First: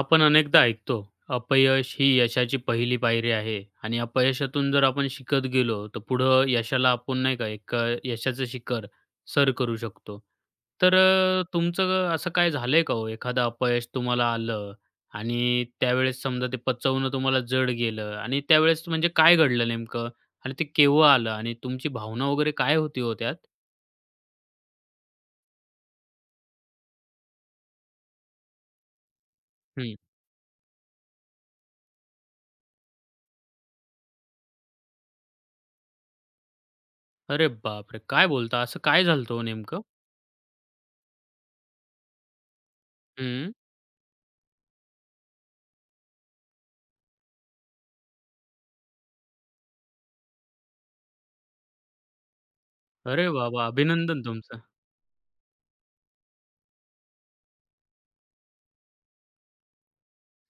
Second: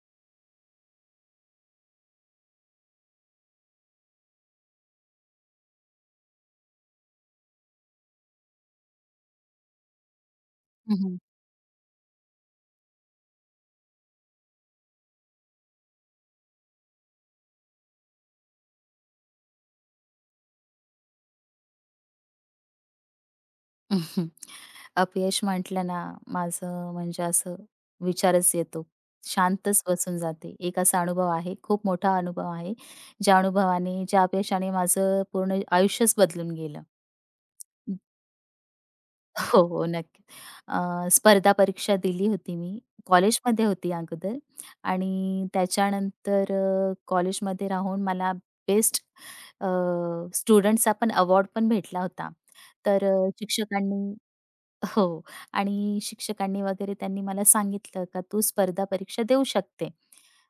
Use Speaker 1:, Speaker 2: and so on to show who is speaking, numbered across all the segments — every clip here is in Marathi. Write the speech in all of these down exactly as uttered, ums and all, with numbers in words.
Speaker 1: आपण अनेकदा ऐकतो, अपयश ही यशाची पहिली पायरी आहे आणि अपयशातून जर आपण शिकत गेलो, तर पुढं यशाला आपण नाही का एक अ, यशाचं शिखर सर करू शकतो. तर
Speaker 2: हं, हं.
Speaker 1: अ, तुमचं असं काय झालंय का हो? एखादं अपयश तुम्हाला आलं आणि त्यावेळेस समजा ते पचवणं तुम्हाला जड गेलं आणि त्यावेळेस म्हणजे काय घडलं नेमकं? आणि ते केव्हा आलं आणि तुमची भावना वगैरे काय होती हो त्यात?
Speaker 2: अपयश म्हटलं ना, माझं म्हणजे असं विचारच येतो. शांतच
Speaker 1: हं.
Speaker 2: बसून जाते. एक असा अनुभव आहे, खूप मोठा अनुभव आहे. ज्या अनुभवाने, ज्या अपयशाने माझं पूर्ण आयुष्यच बदलून गेलं.
Speaker 1: अरे बापरे! काय बोलता? असं काय झालं हो
Speaker 2: हो,
Speaker 1: नेमकं?
Speaker 2: हो, नक्की. अ, स्पर्धा परीक्षा दिली होती मी.
Speaker 1: हं.
Speaker 2: कॉलेजमध्ये होती अगोदर आणि त्याच्यानंतर अ, कॉलेजमध्ये राहून मला बेस्ट अ, पण अवॉर्ड पण भेटला होता. तर
Speaker 1: अरे
Speaker 2: अ,
Speaker 1: वाह,
Speaker 2: शिक्षकांनी
Speaker 1: अभिनंदन तुमचं.
Speaker 2: हो. आणि शिक्षकांनी वगैरे त्यांनी मला सांगितलं, "का तू स्पर्धा परीक्षा देऊ शकते.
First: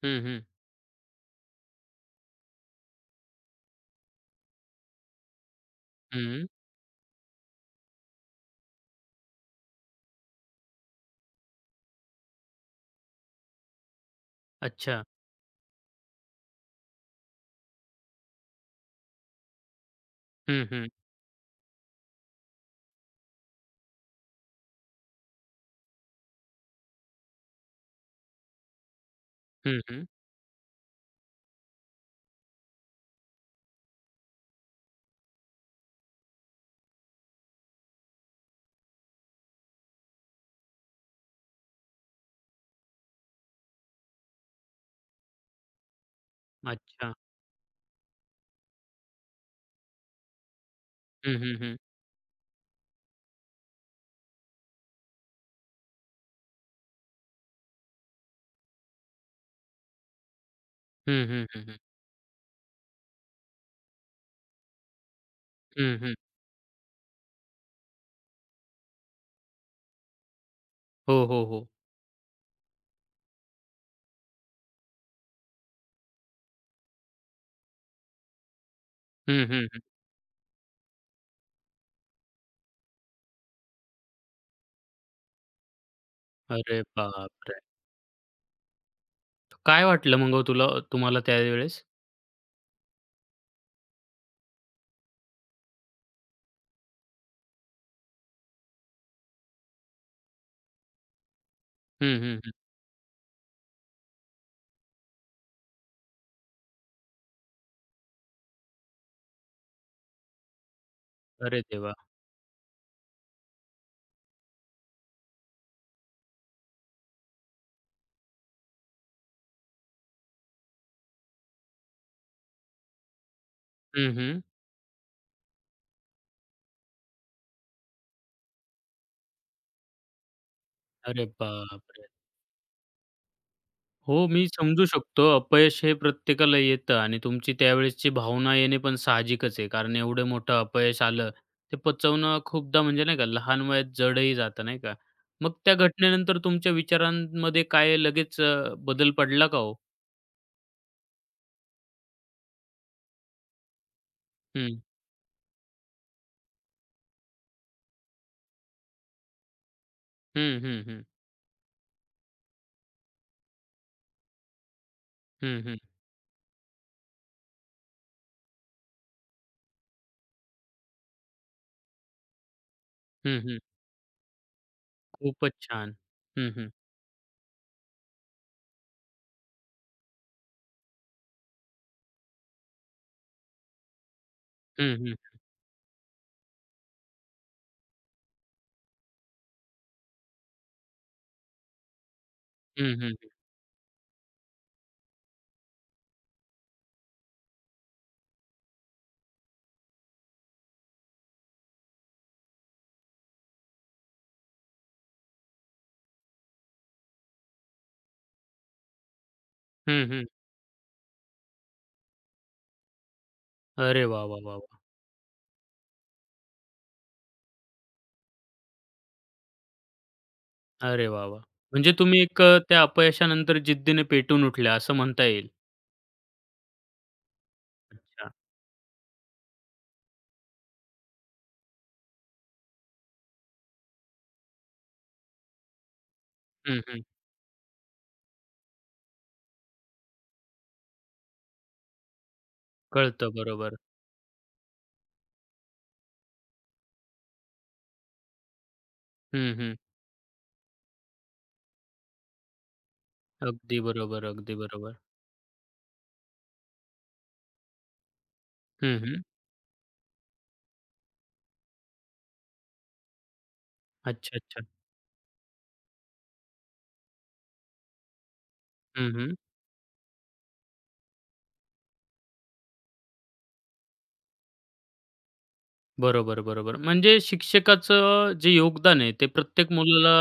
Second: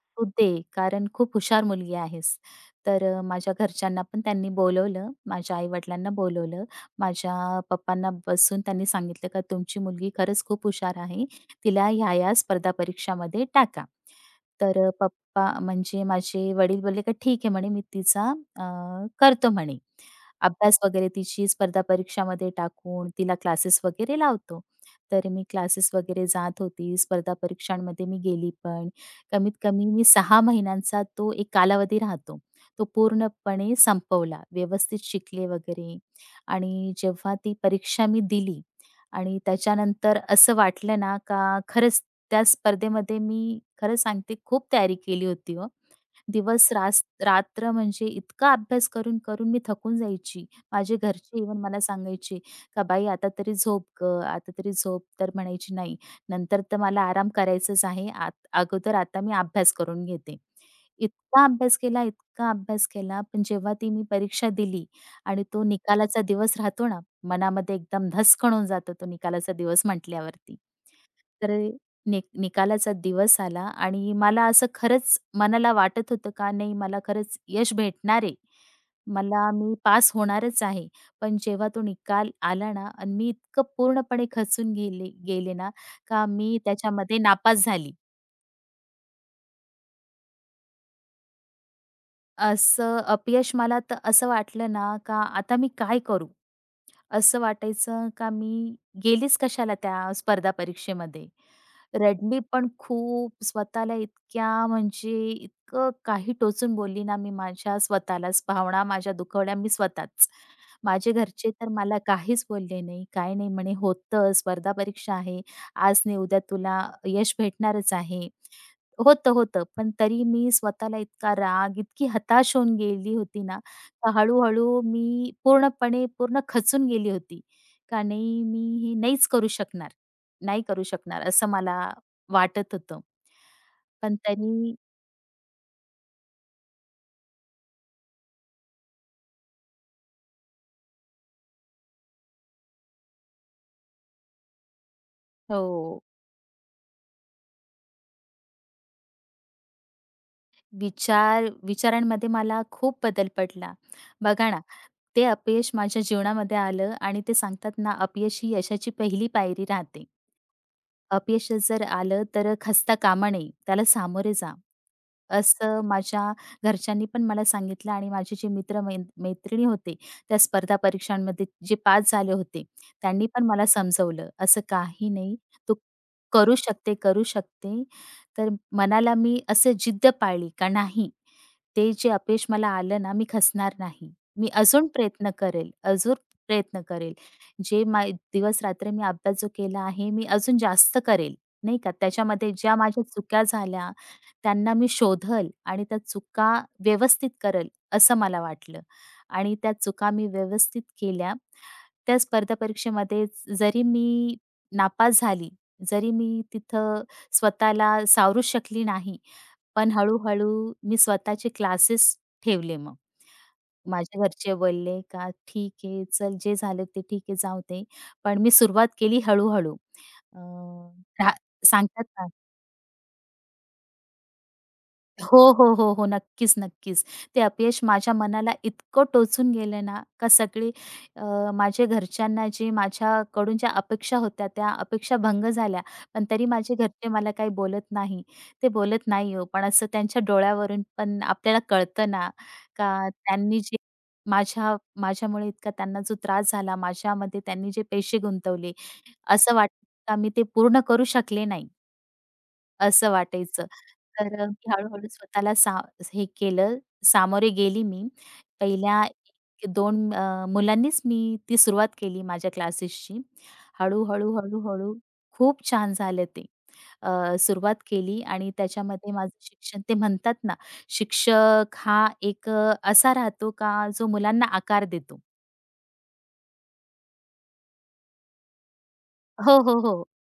Speaker 1: हं,
Speaker 2: तू
Speaker 1: हं.
Speaker 2: दे, कारण खूप हुशार मुलगी आहेस." तर अ, माझ्या घरच्यांना पण त्यांनी बोलवलं. माझ्या आई-वडिलांना
Speaker 1: हं.
Speaker 2: बोलवलं. माझ्या पप्पांना बसून त्यांनी सांगितलं, "का तुमची मुलगी खरंच खूप हुशार आहे. तिला ह्या-ह्या स्पर्धा परीक्षामध्ये टाका." तर अ,
Speaker 1: अच्छा.
Speaker 2: पप्पा म्हणजे माझे वडील बोलले, "का ठीक आहे," म्हणे, "मी तिचा अ, करतो," म्हणे.
Speaker 1: हं,
Speaker 2: अभ्यास
Speaker 1: हं.
Speaker 2: वगैरे तिची स्पर्धा परीक्षामध्ये टाकून तिला क्लासेस वगैरे लावतो. तर मी क्लासेस वगैरे जात होती. स्पर्धा परीक्षांमध्ये मी गेली पण. कमीत
Speaker 1: हं,
Speaker 2: कमी
Speaker 1: हं.
Speaker 2: मी सहा महिन्यांचा तो एक कालावधी राहतो. तो पूर्णपणे संपवला. व्यवस्थित शिकले वगैरे आणि जेव्हा ती परीक्षा मी दिली आणि त्याच्यानंतर असं वाटलं ना, का खरंच त्या स्पर्धेमध्ये मी खरं सांगते खूप तयारी केली होती हो. दिवस रास
Speaker 1: अच्छा.
Speaker 2: रात्र म्हणजे इतका अभ्यास करून, करून मी थकून जायची. माझे
Speaker 1: हं,
Speaker 2: घरचे
Speaker 1: हं,
Speaker 2: इवन
Speaker 1: हं.
Speaker 2: मला सांगायचे, "का बाई आता तरी झोप गं, आता तरी झोप." तर म्हणायची, "नाही, नंतर तर मला आराम करायचाच आहे. आत अगोदर आता मी अभ्यास करून घेते."
Speaker 1: हं,
Speaker 2: इतका
Speaker 1: हं, हं, हं.
Speaker 2: अभ्यास केला, इतका अभ्यास केला, पण जेव्हा ती मी परीक्षा दिली आणि तो
Speaker 1: हं,
Speaker 2: निकालाचा दिवस राहतो ना, मनामध्ये एकदम धसकन होऊन जातो तो निकालाचा दिवस म्हटल्यावरती.
Speaker 1: हो, हो,
Speaker 2: तर
Speaker 1: हो.
Speaker 2: नि निकालाचा दिवस आला आणि मला असं खरंच मनाला वाटत होतं का नाही मला खरंच यश भेटणार आहे.
Speaker 1: हं,
Speaker 2: मला
Speaker 1: हं,
Speaker 2: मी
Speaker 1: हं.
Speaker 2: पास होणारच आहे. पण जेव्हा तो निकाल आला ना आणि मी इतकं पूर्णपणे खचून गेले गेले ना का मी
Speaker 1: अरे
Speaker 2: त्याच्यामध्ये
Speaker 1: बापरे!
Speaker 2: नापास झाली.
Speaker 1: काय वाटलं मग हो तुला तुम्हाला त्यावेळेस?
Speaker 2: असं अपयश मला तर असं वाटलं ना का आता मी काय करू? असं वाटायचं का मी गेलीच कशाला त्या स्पर्धा परीक्षेमध्ये.
Speaker 1: हं, हं,
Speaker 2: रडली
Speaker 1: हं.
Speaker 2: पण खूप स्वतःला इतक्या म्हणजे इतकं काही टोचून बोलली ना मी माझ्या स्वतःलाच. भावना माझ्या दुखवल्या मी स्वतःच. माझे घरचे
Speaker 1: अरे
Speaker 2: तर
Speaker 1: देवा!
Speaker 2: मला काहीच बोलले नाही. काही नाही म्हणे होतं स्पर्धा परीक्षा आहे. आज नाही उद्या तुला यश भेटणारच आहे. होतं, होतं. पण तरी मी स्वतःला इतका राग, इतकी हताश होऊन गेली होती ना, तर
Speaker 1: हं, हं.
Speaker 2: हळू-हळू मी पूर्णपणे पूर्ण खचून गेली होती. का नाही मी हे नाहीच करू शकणार, नाही करू शकणार
Speaker 1: अरे
Speaker 2: असं मला
Speaker 1: बापरे!
Speaker 2: वाटत होतं. पण
Speaker 1: हो, मी
Speaker 2: त्यांनी
Speaker 1: समजू शकतो. अपयश हे प्रत्येकाला येतं आणि तुमची त्यावेळेसची भावना येणे पण साहजिकच आहे. कारण एवढं मोठं अपयश आलं, ते पचवणं खूपदा म्हणजे नाही का लहान वयात जडही जातं नाही का. मग त्या
Speaker 2: हो,
Speaker 1: घटनेनंतर तुमच्या विचारांमध्ये काय लगेच अ, बदल पडला का हो?
Speaker 2: विचार विचारांमध्ये मला खूप बदल पडला. बघा ना,
Speaker 1: हं.
Speaker 2: ते अपयश माझ्या जीवनामध्ये आलं आणि ते सांगतात ना, अपयश ही यशाची पहिली पायरी राहते.
Speaker 1: हं, हं, हं.
Speaker 2: अपयश जर आलं तर खस्ता कामा नये, त्याला सामोरे जा.
Speaker 1: हं, हं.
Speaker 2: असं माझ्या घरच्यांनी पण मला सांगितलं आणि माझे जे मित्र मै मैत्रिणी होते, त्या स्पर्धा परीक्षांमध्ये जे पास झाले होते, त्यांनी
Speaker 1: हं,
Speaker 2: पण
Speaker 1: हं.
Speaker 2: मला समजवलं, "असं काही नाही,
Speaker 1: खूपच
Speaker 2: तू
Speaker 1: छान. हं,
Speaker 2: करू
Speaker 1: हं.
Speaker 2: शकते, करू शकते." तर मनाला मी असं जिद्द पाळली का नाही, ते जे अपयश मला आलं ना, मी खचणार नाही. मी अजून
Speaker 1: हं, हं.
Speaker 2: प्रयत्न करेल, अजून प्रयत्न करेल. जे मा दिवस-रात्र मी अभ्यास जो केला आहे, मी अजून जास्त करेल, नाही का. त्याच्यामध्ये ज्या
Speaker 1: हं,
Speaker 2: माझ्या
Speaker 1: हं.
Speaker 2: चुका झाल्या, त्यांना मी शोधल आणि त्या चुका व्यवस्थित करेल, असं मला वाटलं आणि त्या चुका मी व्यवस्थित केल्या. त्या स्पर्धा परीक्षेमध्ये जरी मी नापास झाली, जरी मी तिथं स्वतःला सावरू शकली नाही, पण
Speaker 1: हं, हं.
Speaker 2: हळू मी स्वतःचे क्लासेस ठेवले मग.
Speaker 1: अरे
Speaker 2: माझ्या
Speaker 1: वाह, वाह,
Speaker 2: घरचे
Speaker 1: वाह, वाह!
Speaker 2: बोलले का "ठीक आहे, चल जे झालं ते ठीक आहे, जाऊ दे." पण मी सुरुवात केली हळू-हळू. अ,
Speaker 1: अरे वाह,
Speaker 2: रा
Speaker 1: वाह! म्हणजे
Speaker 2: सांगतात
Speaker 1: तुम्ही
Speaker 2: ना
Speaker 1: एक अ, त्या अपयशानंतर जिद्दीने पेटून उठल्या असं म्हणता
Speaker 2: हो,
Speaker 1: येईल.
Speaker 2: हो, हो, हो. नक्कीच, नक्कीच. ते अपयश माझ्या
Speaker 1: अच्छा.
Speaker 2: मनाला इतकं टोचून गेलं ना, का सगळे अ, माझ्या घरच्यांना जे माझ्याकडून ज्या अपेक्षा होत्या, त्या अपेक्षा भंग झाल्या. पण तरी माझे
Speaker 1: हं, हं.
Speaker 2: घरचे मला काही बोलत नाही. ते बोलत नाही हो, पण असं त्यांच्या डोळ्यावरून पण आपल्याला कळतं ना, का
Speaker 1: कळतं
Speaker 2: त्यांनी
Speaker 1: बरोबर.
Speaker 2: जे माझ्या माझ्यामुळे इतका त्यांना जो त्रास झाला, माझ्यामध्ये त्यांनी जे पैसे गुंतवले,
Speaker 1: हं,
Speaker 2: असं
Speaker 1: हं.
Speaker 2: वाटतं का मी ते पूर्ण करू शकले नाही. असं वाटायचं.
Speaker 1: अगदी बरोबर,
Speaker 2: तर अ,
Speaker 1: अगदी
Speaker 2: मी
Speaker 1: बरोबर.
Speaker 2: हळू-हळू स्वतःला सा हे केलं, सामोरे गेली मी.
Speaker 1: हं,
Speaker 2: पहिल्या
Speaker 1: हं.
Speaker 2: एक दोन अ, मुलांनीच मी ती सुरुवात केली माझ्या क्लासेसची. हळू-हळू,
Speaker 1: अच्छा, अच्छा.
Speaker 2: हळू-हळू खूप छान झालं ते. अ, सुरुवात केली आणि
Speaker 1: हं,
Speaker 2: त्याच्यामध्ये
Speaker 1: हं.
Speaker 2: माझं शिक्षण ते म्हणतात ना, शिक्षक हा एक अ, असा राहतो का जो मुलांना आकार देतो.
Speaker 1: बरोबर, बरोबर. म्हणजे शिक्षकाचं जे योगदान आहे ते
Speaker 2: हो,
Speaker 1: प्रत्येक
Speaker 2: हो, हो.
Speaker 1: मुलाला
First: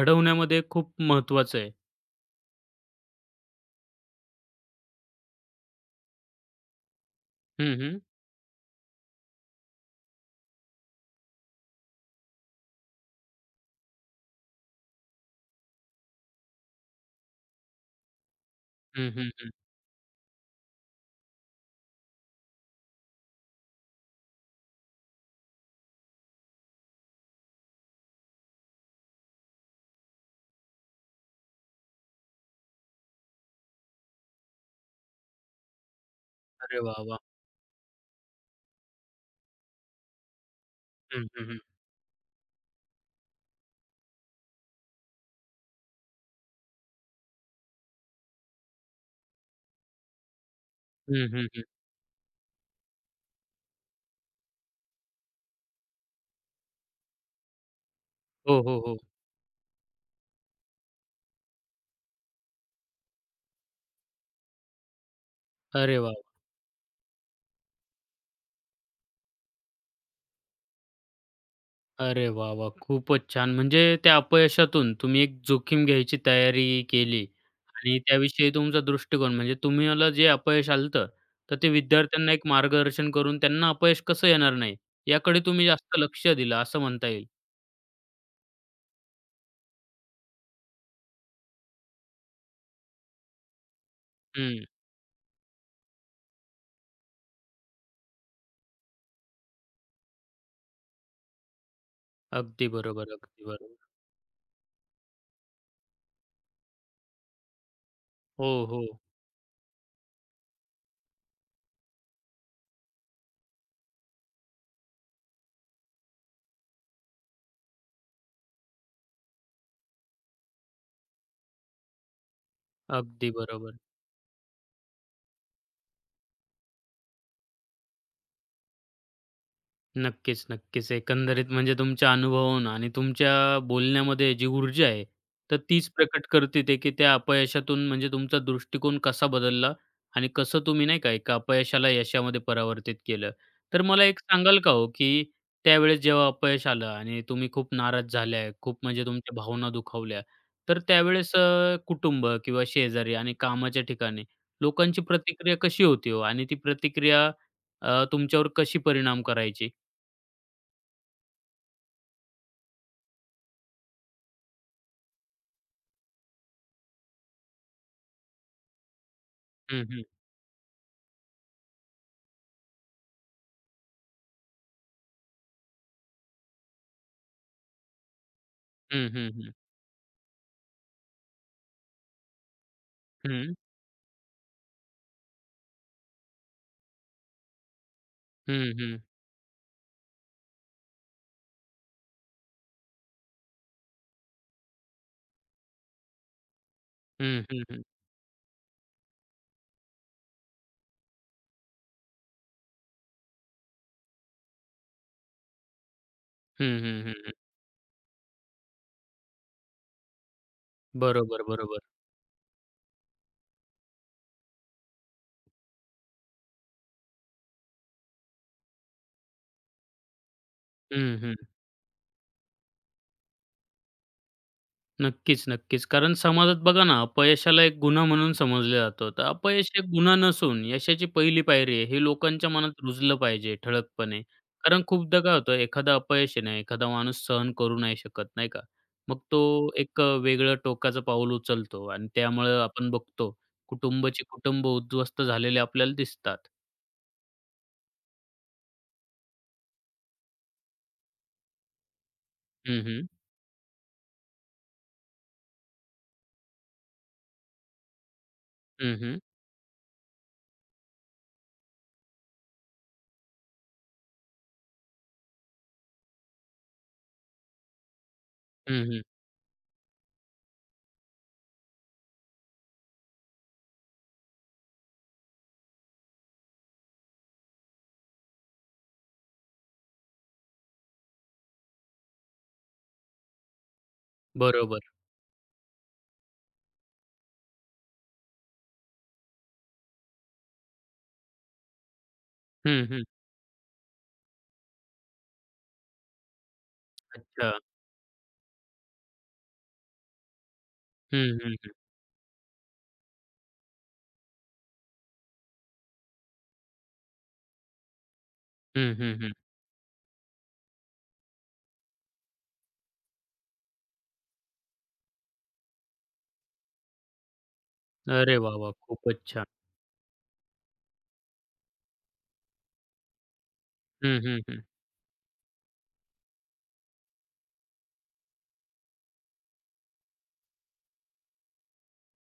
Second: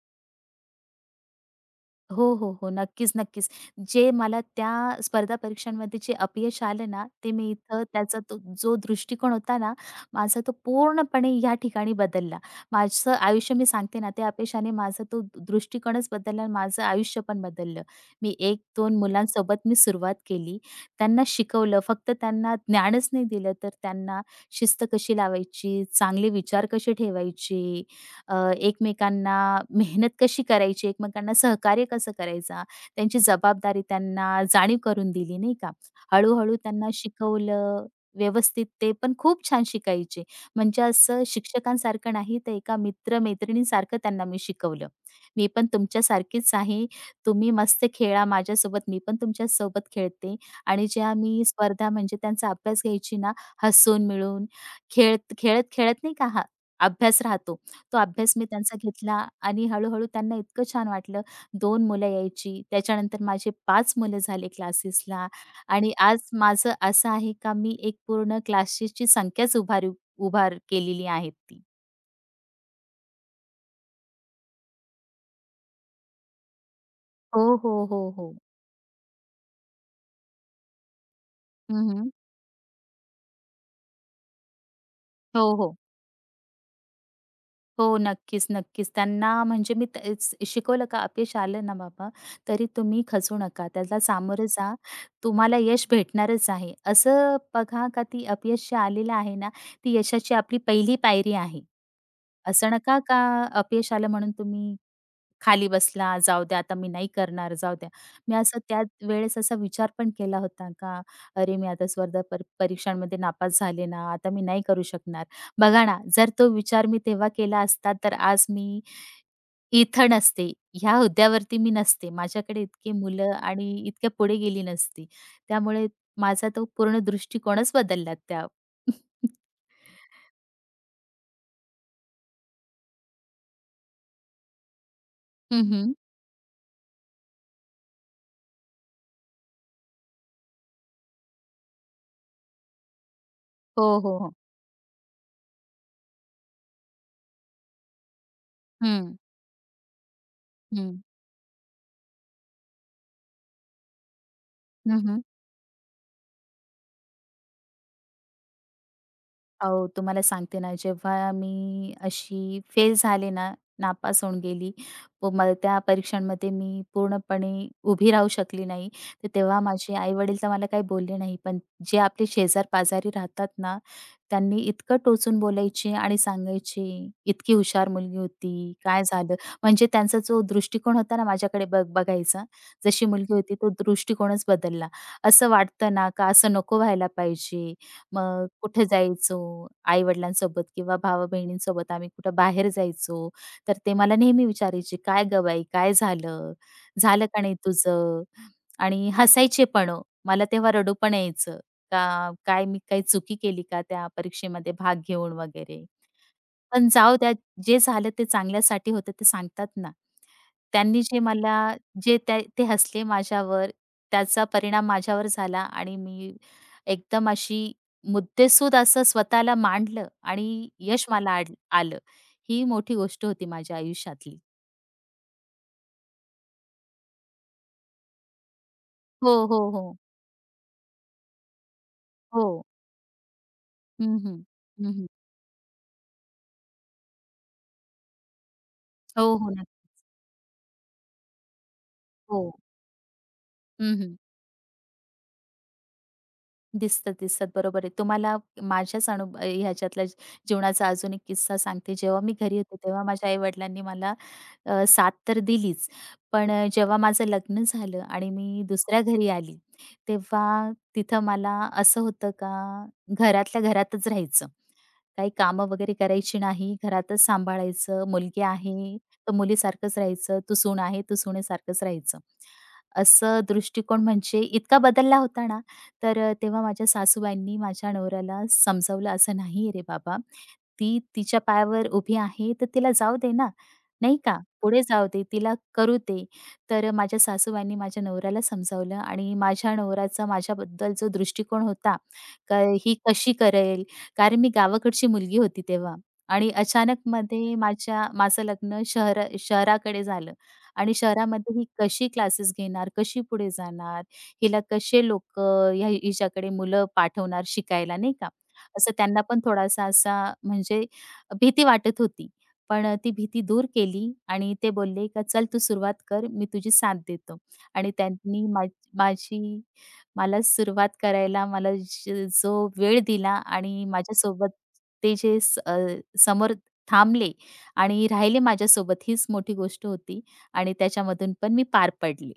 Speaker 1: घडवण्यामध्ये खूप महत्त्वाचं आहे.
Speaker 2: हो, हो, हो. नक्कीच, नक्कीच. जे मला त्या स्पर्धा परीक्षांमध्ये जे अपयश आलं ना, ते मी
Speaker 1: हं,
Speaker 2: इथं
Speaker 1: हं.
Speaker 2: त्याचा तो जो दृष्टिकोन होता ना, माझा तो पूर्णपणे या ठिकाणी बदलला. माझं आयुष्य मी सांगते ना, त्या अपयशाने माझा तो दृष्टिकोनच बदलला आणि माझं आयुष्य पण बदललं. मी एक दोन
Speaker 1: हं, हं, हं.
Speaker 2: मुलांसोबत मी सुरुवात केली. त्यांना शिकवलं, फक्त त्यांना ज्ञानच नाही दिलं, तर त्यांना शिस्त कशी लावायची, चांगले विचार कसे ठेवायचे अ, एकमेकांना मेहनत कशी करायची, एकमेकांना सहकार्य कसं करायचा, त्यांची जबाबदारी त्यांना जाणीव करून दिली, नाही का. हळू-हळू
Speaker 1: अरे
Speaker 2: त्यांना
Speaker 1: वाह, वाह!
Speaker 2: शिकवलं व्यवस्थित, ते पण खूप छान शिकायचे. म्हणजे असं
Speaker 1: हं, हं, हं.
Speaker 2: शिक्षकांसारखं नाही, तर एका मित्र-मैत्रिणींसारखं त्यांना मी शिकवलं. "मी पण तुमच्यासारखीच आहे. तुम्ही मस्त खेळा माझ्यासोबत, मी पण तुमच्यासोबत खेळते." आणि जेव्हा
Speaker 1: हं,
Speaker 2: मी
Speaker 1: हं, हं.
Speaker 2: स्पर्धा म्हणजे त्यांचा अभ्यास घ्यायची ना, हसून, मिळून, खेळत खेळत-खेळत नाही का हा अभ्यास राहतो, तो अभ्यास मी
Speaker 1: हो,
Speaker 2: त्यांचा
Speaker 1: हो, हो.
Speaker 2: घेतला आणि हळू-हळू त्यांना इतकं छान वाटलं. दोन मुलं यायची, त्याच्यानंतर माझे पाच मुलं झाले क्लासेसला आणि
Speaker 1: अरे वाह!
Speaker 2: आज माझं असं आहे का मी एक पूर्ण क्लासेसची संख्याच उभारी उभार केलेली आहे ती.
Speaker 1: अरे वाह, वाह! खूपच छान. म्हणजे त्या अपयशातून तुम्ही एक जोखीम घ्यायची तयारी केली
Speaker 2: हो, हो,
Speaker 1: आणि
Speaker 2: हो, हो.
Speaker 1: त्याविषयी तुमचा दृष्टिकोन म्हणजे तुम्हाला जे अपयश आलतं, तर ते
Speaker 2: हं, हं.
Speaker 1: विद्यार्थ्यांना एक मार्गदर्शन करून त्यांना अपयश कसं येणार नाही, याकडे
Speaker 2: हो,
Speaker 1: तुम्ही
Speaker 2: हो.
Speaker 1: जास्त लक्ष दिलं असं म्हणता येईल.
Speaker 2: हो, नक्कीच, नक्कीच. त्यांना म्हणजे मी तेच शिकवलं का अपयश आलं ना बाबा, तरी तुम्ही खचू नका. त्याला सामोरं
Speaker 1: हं.
Speaker 2: जा. तुम्हाला यश भेटणारच आहे. असं बघा का ती अपयश जे आलेलं आहे ना, ती यशाची आपली पहिली पायरी आहे.
Speaker 1: अगदी
Speaker 2: असं नका
Speaker 1: बरोबर,
Speaker 2: का
Speaker 1: अगदी बरोबर.
Speaker 2: अपयश आलं म्हणून तुम्ही खाली बसला, जाऊ द्या आता मी नाही करणार, जाऊ द्या. मी
Speaker 1: हो,
Speaker 2: असं
Speaker 1: हो.
Speaker 2: त्या वेळेस असा विचार पण केला होता का, "अरे, मी आता स्पर्धा पर परीक्षांमध्ये नापास झाले ना, आता मी नाही करू शकणार." बघा ना, जर तो विचार मी तेव्हा केला असता, तर आज मी इथं नसते, ह्या हुद्द्यावरती मी नसते. माझ्याकडे इतकी
Speaker 1: अगदी
Speaker 2: मुलं आणि
Speaker 1: बरोबर.
Speaker 2: इतक्या पुढे गेली नसती. त्यामुळे माझा तो पूर्ण दृष्टिकोनच बदलला त्या
Speaker 1: नक्कीच, नक्कीच. एकंदरीत म्हणजे तुमच्या अनुभवावरून आणि तुमच्या बोलण्यामध्ये जी ऊर्जा आहे, तर
Speaker 2: हं,
Speaker 1: तीच
Speaker 2: हं.
Speaker 1: प्रकट करते ते, की त्या अपयशातून म्हणजे तुमचा दृष्टिकोन कसा बदलला आणि कसं तुम्ही नाही का एका अपयशाला यशामध्ये परावर्तित केलं. तर
Speaker 2: हो,
Speaker 1: मला एक
Speaker 2: हो, हो.
Speaker 1: सांगाल का हो, की त्यावेळेस जेव्हा अपयश आलं आणि तुम्ही खूप नाराज झाल्या, खूप म्हणजे
Speaker 2: हं,
Speaker 1: तुमच्या भावना दुखावल्या, तर
Speaker 2: हं.
Speaker 1: त्यावेळेस अ, कुटुंब किंवा शेजारी आणि कामाच्या ठिकाणी लोकांची
Speaker 2: हं,
Speaker 1: प्रतिक्रिया कशी होती हो? आणि ती प्रतिक्रिया अ, तुमच्यावर कशी परिणाम करायची?
Speaker 2: अहो, तुम्हाला सांगते ना, जेव्हा मी अशी फेल झाले ना, नापास होऊन गेली, व मला त्या परीक्षांमध्ये मी पूर्णपणे उभी राहू शकली नाही. तर तेव्हा
Speaker 1: हं,
Speaker 2: माझे
Speaker 1: हं.
Speaker 2: आई-वडील तर मला काही बोलले नाही. पण जे आपले शेजार-पाजारी राहतात ना, त्यांनी इतकं टोचून बोलायचे आणि सांगायचे, "इतकी हुशार मुलगी होती, काय
Speaker 1: हं, हं,
Speaker 2: झालं?"
Speaker 1: हं.
Speaker 2: म्हणजे त्यांचा जो दृष्टिकोन होता ना माझ्याकडे बघ बघायचा, जशी मुलगी
Speaker 1: हं.
Speaker 2: होती तो दृष्टिकोनच बदलला. असं वाटतं ना, का असं नको व्हायला पाहिजे. मग
Speaker 1: हं,
Speaker 2: कुठे
Speaker 1: हं.
Speaker 2: जायचो, आई-वडिलांसोबत किंवा भावा-बहिणींसोबत आम्ही कुठं बाहेर जायचो, तर ते मला नेहमी विचारायचे, "काय गं बाई, काय झालं? झालं का
Speaker 1: हं,
Speaker 2: नाही
Speaker 1: हं, हं.
Speaker 2: तुझं?" आणि हसायचे पण ओ. मला तेव्हा रडू पण यायचं. का काय मी काही चुकी केली का त्या परीक्षेमध्ये भाग घेऊन वगैरे.
Speaker 1: हं,
Speaker 2: पण
Speaker 1: हं, हं,
Speaker 2: जाऊ
Speaker 1: हं.
Speaker 2: द्या, जे झालं ते चांगल्यासाठी होतं ते सांगतात ना. त्यांनी जे
Speaker 1: बरोबर,
Speaker 2: मला
Speaker 1: बरोबर.
Speaker 2: जे त्या ते हसले माझ्यावर, त्याचा परिणाम माझ्यावर झाला आणि मी एकदम अशी मुद्देसूद असं स्वतःला मांडलं आणि यश
Speaker 1: हं,
Speaker 2: मला
Speaker 1: हं.
Speaker 2: आड आलं. ही मोठी गोष्ट होती माझ्या आयुष्यातली.
Speaker 1: नक्कीच, नक्कीच. कारण समाजात बघा ना, अपयशाला एक गुन्हा म्हणून समजलं जातं. तर
Speaker 2: हो,
Speaker 1: अपयश
Speaker 2: हो,
Speaker 1: एक
Speaker 2: हो.
Speaker 1: गुन्हा नसून यशाची पहिली पायरी आहे, हे
Speaker 2: हो.
Speaker 1: लोकांच्या मनात रुजलं पाहिजे
Speaker 2: हं,
Speaker 1: ठळकपणे.
Speaker 2: हं.
Speaker 1: कारण
Speaker 2: हं, हं.
Speaker 1: खूपदा काय होतं, एखादा अपयश आहे ना, एखादा माणूस सहन करू नाही शकत, नाही का? मग
Speaker 2: हो,
Speaker 1: तो
Speaker 2: हो ना.
Speaker 1: एक अ, वेगळं टोकाचं पाऊल उचलतो आणि
Speaker 2: हो.
Speaker 1: त्यामुळं आपण बघतो,
Speaker 2: हं,
Speaker 1: कुटुंबाची कुटुंब उद्ध्वस्त झालेले आपल्याला दिसतात.
Speaker 2: दिसतात, दिसतात. बरोबर आहे. तुम्हाला माझ्याच अनु अ, ह्याच्यातला ज- जीवनाचा अजून एक किस्सा सांगते. जेव्हा मी घरी होते,
Speaker 1: हं,
Speaker 2: तेव्हा
Speaker 1: हं.
Speaker 2: माझ्या आई-वडिलांनी मला अ, साथ तर दिलीच, पण अ, जेव्हा माझं लग्न झालं आणि मी
Speaker 1: हं,
Speaker 2: दुसऱ्या
Speaker 1: हं.
Speaker 2: घरी आली, तेव्हा तिथं मला असं होतं का घरातल्या घरातच राहायचं. काही कामं वगैरे करायची नाही, घरातच सांभाळायचं. मुलगी
Speaker 1: हं,
Speaker 2: आहे,
Speaker 1: हं.
Speaker 2: तर मुलीसारखंच राहायचं. तू सून आहे, तू सुनेसारखंच राहायचं. असं दृष्टिकोन म्हणजे इतका बदलला होता ना तर अ, तेव्हा माझ्या सासूबाईंनी माझ्या नवऱ्याला समजावलं, "असं नाही रे बाबा, ती तिच्या पायावर उभी आहे, तर तिला जाऊ दे ना, नाही का?
Speaker 1: बरोबर.
Speaker 2: पुढे जाऊ दे, तिला करू दे." तर माझ्या सासूबाईंनी माझ्या नवऱ्याला समजावलं आणि माझ्या नवऱ्याचा माझ्याबद्दल जो दृष्टिकोन होता, का
Speaker 1: हं,
Speaker 2: ही
Speaker 1: हं.
Speaker 2: कशी करेल? कारण मी गावाकडची मुलगी होती तेव्हा आणि
Speaker 1: अच्छा.
Speaker 2: अचानकमध्ये माझ्या माझं लग्न शहरा शहराकडे झालं आणि
Speaker 1: हं, हं,
Speaker 2: शहरामध्ये ही
Speaker 1: हं.
Speaker 2: कशी क्लासेस घेणार? कशी पुढे जाणार? हिला कसे लोक ह्या हिच्याकडे मुलं पाठवणार शिकायला नाही का. असं
Speaker 1: हं,
Speaker 2: त्यांना
Speaker 1: हं,
Speaker 2: पण थोडासा असा म्हणजे भीती वाटत होती. पण ती भीती दूर केली आणि ते बोलले का "चल तू सुरुवात कर, मी तुझी साथ देतो." आणि
Speaker 1: अरे
Speaker 2: त्यांनी
Speaker 1: वाह,
Speaker 2: माझ
Speaker 1: वाह! खूपच छान.
Speaker 2: माझी मला सुरुवात करायला मला ज जो वेळ दिला आणि
Speaker 1: हं, हं,
Speaker 2: माझ्यासोबत
Speaker 1: हं.
Speaker 2: ते जे स अ, समोर थांबले आणि राहिले माझ्यासोबत हीच मोठी गोष्ट होती आणि त्याच्यामधून पण मी पार पडले.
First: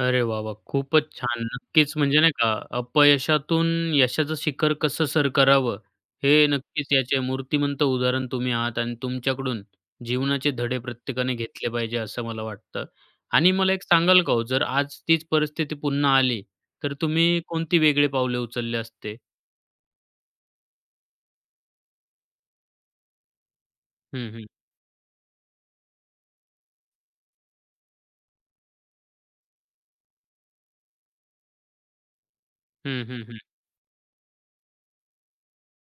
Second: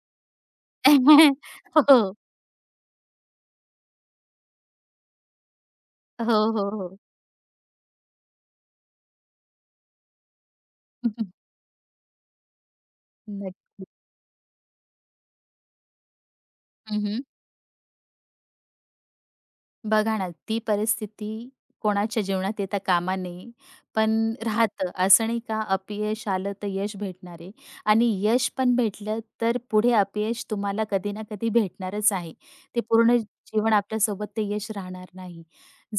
Speaker 1: अरे वाह, वाह! खूपच छान. नक्कीच
Speaker 2: हो.
Speaker 1: म्हणजे नाही का अपयशातून यशाचं शिखर कसं सर करावं, हे
Speaker 2: हो, हो,
Speaker 1: नक्कीच
Speaker 2: हो.
Speaker 1: याचे मूर्तिमंत उदाहरण तुम्ही आहात आणि तुमच्याकडून जीवनाचे धडे प्रत्येकाने घेतले पाहिजे असं मला वाटतं. आणि मला एक
Speaker 2: नक्की.
Speaker 1: सांगाल का हो, जर आज तीच परिस्थिती पुन्हा आली, तर
Speaker 2: हं,
Speaker 1: तुम्ही कोणती वेगळी पावले उचलले असते?
Speaker 2: बघा ना, ती परिस्थिती कोणाच्या जीवनात येता कामा नये. पण
Speaker 1: हं, हं.
Speaker 2: राहतं असं नाही का अपयश आलं तर यश भेटणार आहे आणि यश पण भेटलं तर पुढे अपयश तुम्हाला कधी ना कधी भेटणारच आहे. ते
Speaker 1: हं,
Speaker 2: पूर्ण
Speaker 1: हं, हं.
Speaker 2: जीवन आपल्यासोबत ते यश राहणार नाही.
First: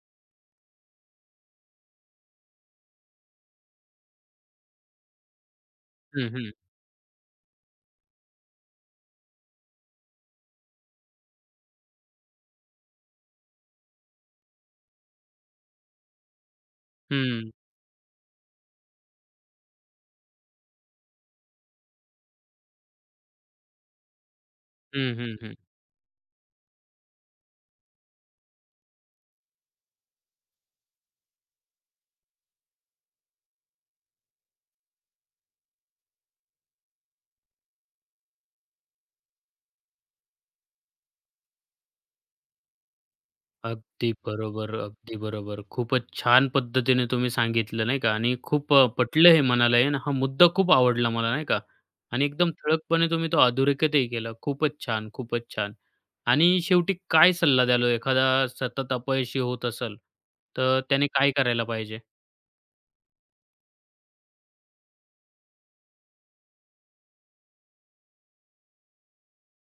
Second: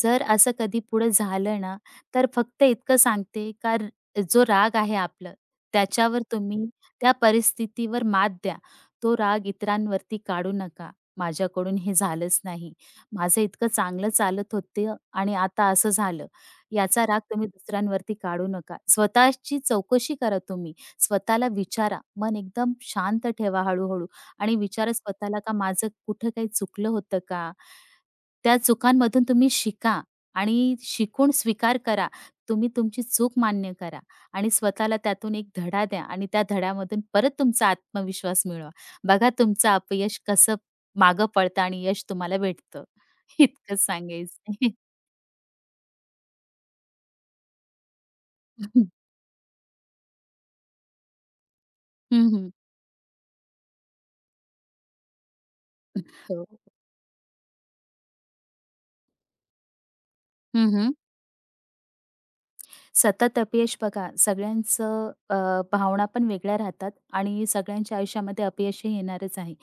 Speaker 2: जर असं कधी पुढे झालं ना, तर फक्त इतकं सांगते का र- जो राग आहे आपलं त्याच्यावर
Speaker 1: हं, हं.
Speaker 2: तुम्ही त्या परिस्थितीवर मात द्या. तो राग इतरांवरती काढू नका. माझ्याकडून हे झालंच नाही. माझं इतकं चांगलं चालत होतं आणि आता असं झालं. याचा राग तुम्ही
Speaker 1: हं.
Speaker 2: दुसऱ्यांवरती काढू नका. स्वतःची चौकशी करा तुम्ही. स्वतःला विचारा. मन एकदम शांत ठेवा हळू-हळू आणि विचारा
Speaker 1: हं, हं,
Speaker 2: स्वतःला
Speaker 1: हं.
Speaker 2: का माझं कुठं काही चुकलं होतं का? त्या चुकांमधून तुम्ही शिका आणि शिकून स्वीकार करा. तुम्ही तुमची चूक मान्य करा आणि स्वतःला त्यातून एक धडा द्या आणि त्या धड्यामधून परत तुमचा आत्मविश्वास मिळवा. बघा तुमचं अपयश कसं मागं पळतं आणि यश तुम्हाला भेटतं. इतकंच
Speaker 1: अगदी
Speaker 2: सांगायचंय.
Speaker 1: बरोबर, अगदी बरोबर. खूपच छान पद्धतीने तुम्ही सांगितलं नाही का आणि खूप अ, पटलं हे मनाला आहे ना, हा मुद्दा खूप आवडला मला नाही का आणि
Speaker 2: हं, हं.
Speaker 1: एकदम ठळकपणे तुम्ही तो अधोरेखितही केला. खूपच छान, खूपच छान.
Speaker 2: हो.
Speaker 1: आणि शेवटी काय सल्ला द्याल हो एखादा सतत अपयशी होत असेल,
Speaker 2: हं,
Speaker 1: तर
Speaker 2: हं.
Speaker 1: त्याने काय करायला पाहिजे?
Speaker 2: सतत अपयश बघा सगळ्यांचं अ, भावना पण वेगळ्या राहतात आणि सगळ्यांच्या आयुष्यामध्ये अपयश हे येणारच आहे.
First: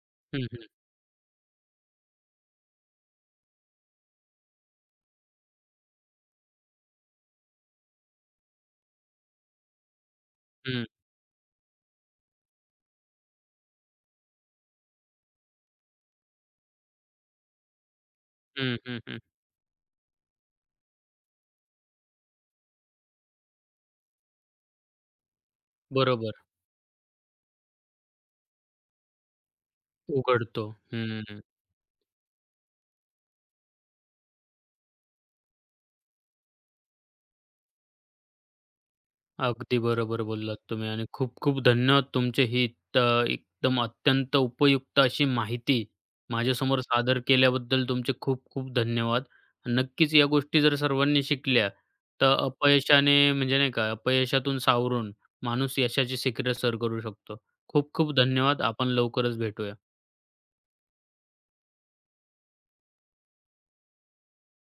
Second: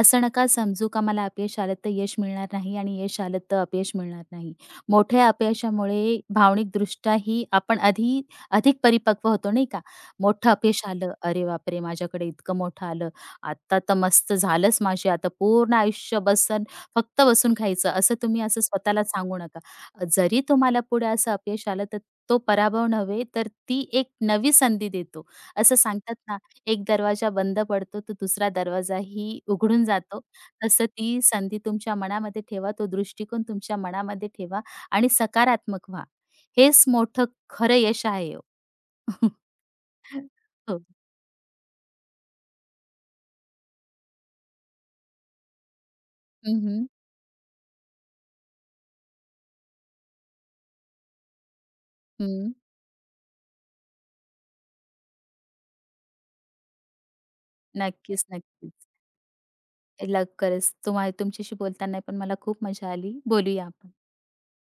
Speaker 2: असं
Speaker 1: हं,
Speaker 2: नका
Speaker 1: हं.
Speaker 2: समजू का मला अपयश आलं तर यश मिळणार नाही आणि यश आलं तर अपयश मिळणार नाही. मोठ्या अपयशामुळे भावनिकदृष्ट्याही आपण आधी अधिक परिपक्व होतो नाही का? मोठं अपयश
Speaker 1: हं,
Speaker 2: आलं, "अरे बापरे! माझ्याकडे इतकं मोठं आलं. आता तर मस्त झालंच माझे आता पूर्ण आयुष्य बसन फक्त बसून खायचं." असं तुम्ही असं
Speaker 1: हं, हं,
Speaker 2: स्वतःला
Speaker 1: हं.
Speaker 2: सांगू नका. जरी तुम्हाला पुढे असं अपयश आलं तर तो पराभव नव्हे, तर ती एक नवी संधी देतो. असं सांगतात
Speaker 1: बरोबर.
Speaker 2: ना, एक दरवाजा बंद पडतो, तर दुसरा दरवाजाही उघडून जातो.
Speaker 1: उघडतो.
Speaker 2: तसं ती
Speaker 1: हं.
Speaker 2: संधी तुमच्या मनामध्ये ठेवा, तो दृष्टिकोन तुमच्या मनामध्ये ठेवा आणि सकारात्मक व्हा. हेच मोठं खरं यश आहे हो.
Speaker 1: अगदी बरोबर बोललात
Speaker 2: हो.
Speaker 1: तुम्ही आणि खूप खूप धन्यवाद तुमचे ही त एकदम अत्यंत उपयुक्त अशी माहिती
Speaker 2: हं,
Speaker 1: माझ्यासमोर
Speaker 2: हं.
Speaker 1: सादर केल्याबद्दल तुमचे खूप खूप धन्यवाद. नक्कीच या गोष्टी जर सर्वांनी शिकल्या तर अपयशाने म्हणजे नाही का अपयशातून सावरून माणूस यशाची शिखरे सर करू शकतो. खूप खूप
Speaker 2: नक्कीच,
Speaker 1: धन्यवाद.
Speaker 2: नक्कीच.
Speaker 1: आपण लवकरच भेटूया.
Speaker 2: लवकरच तुम्हा तुमच्याशी बोलताना पण मला खूप मजा आली. बोलूया आपण.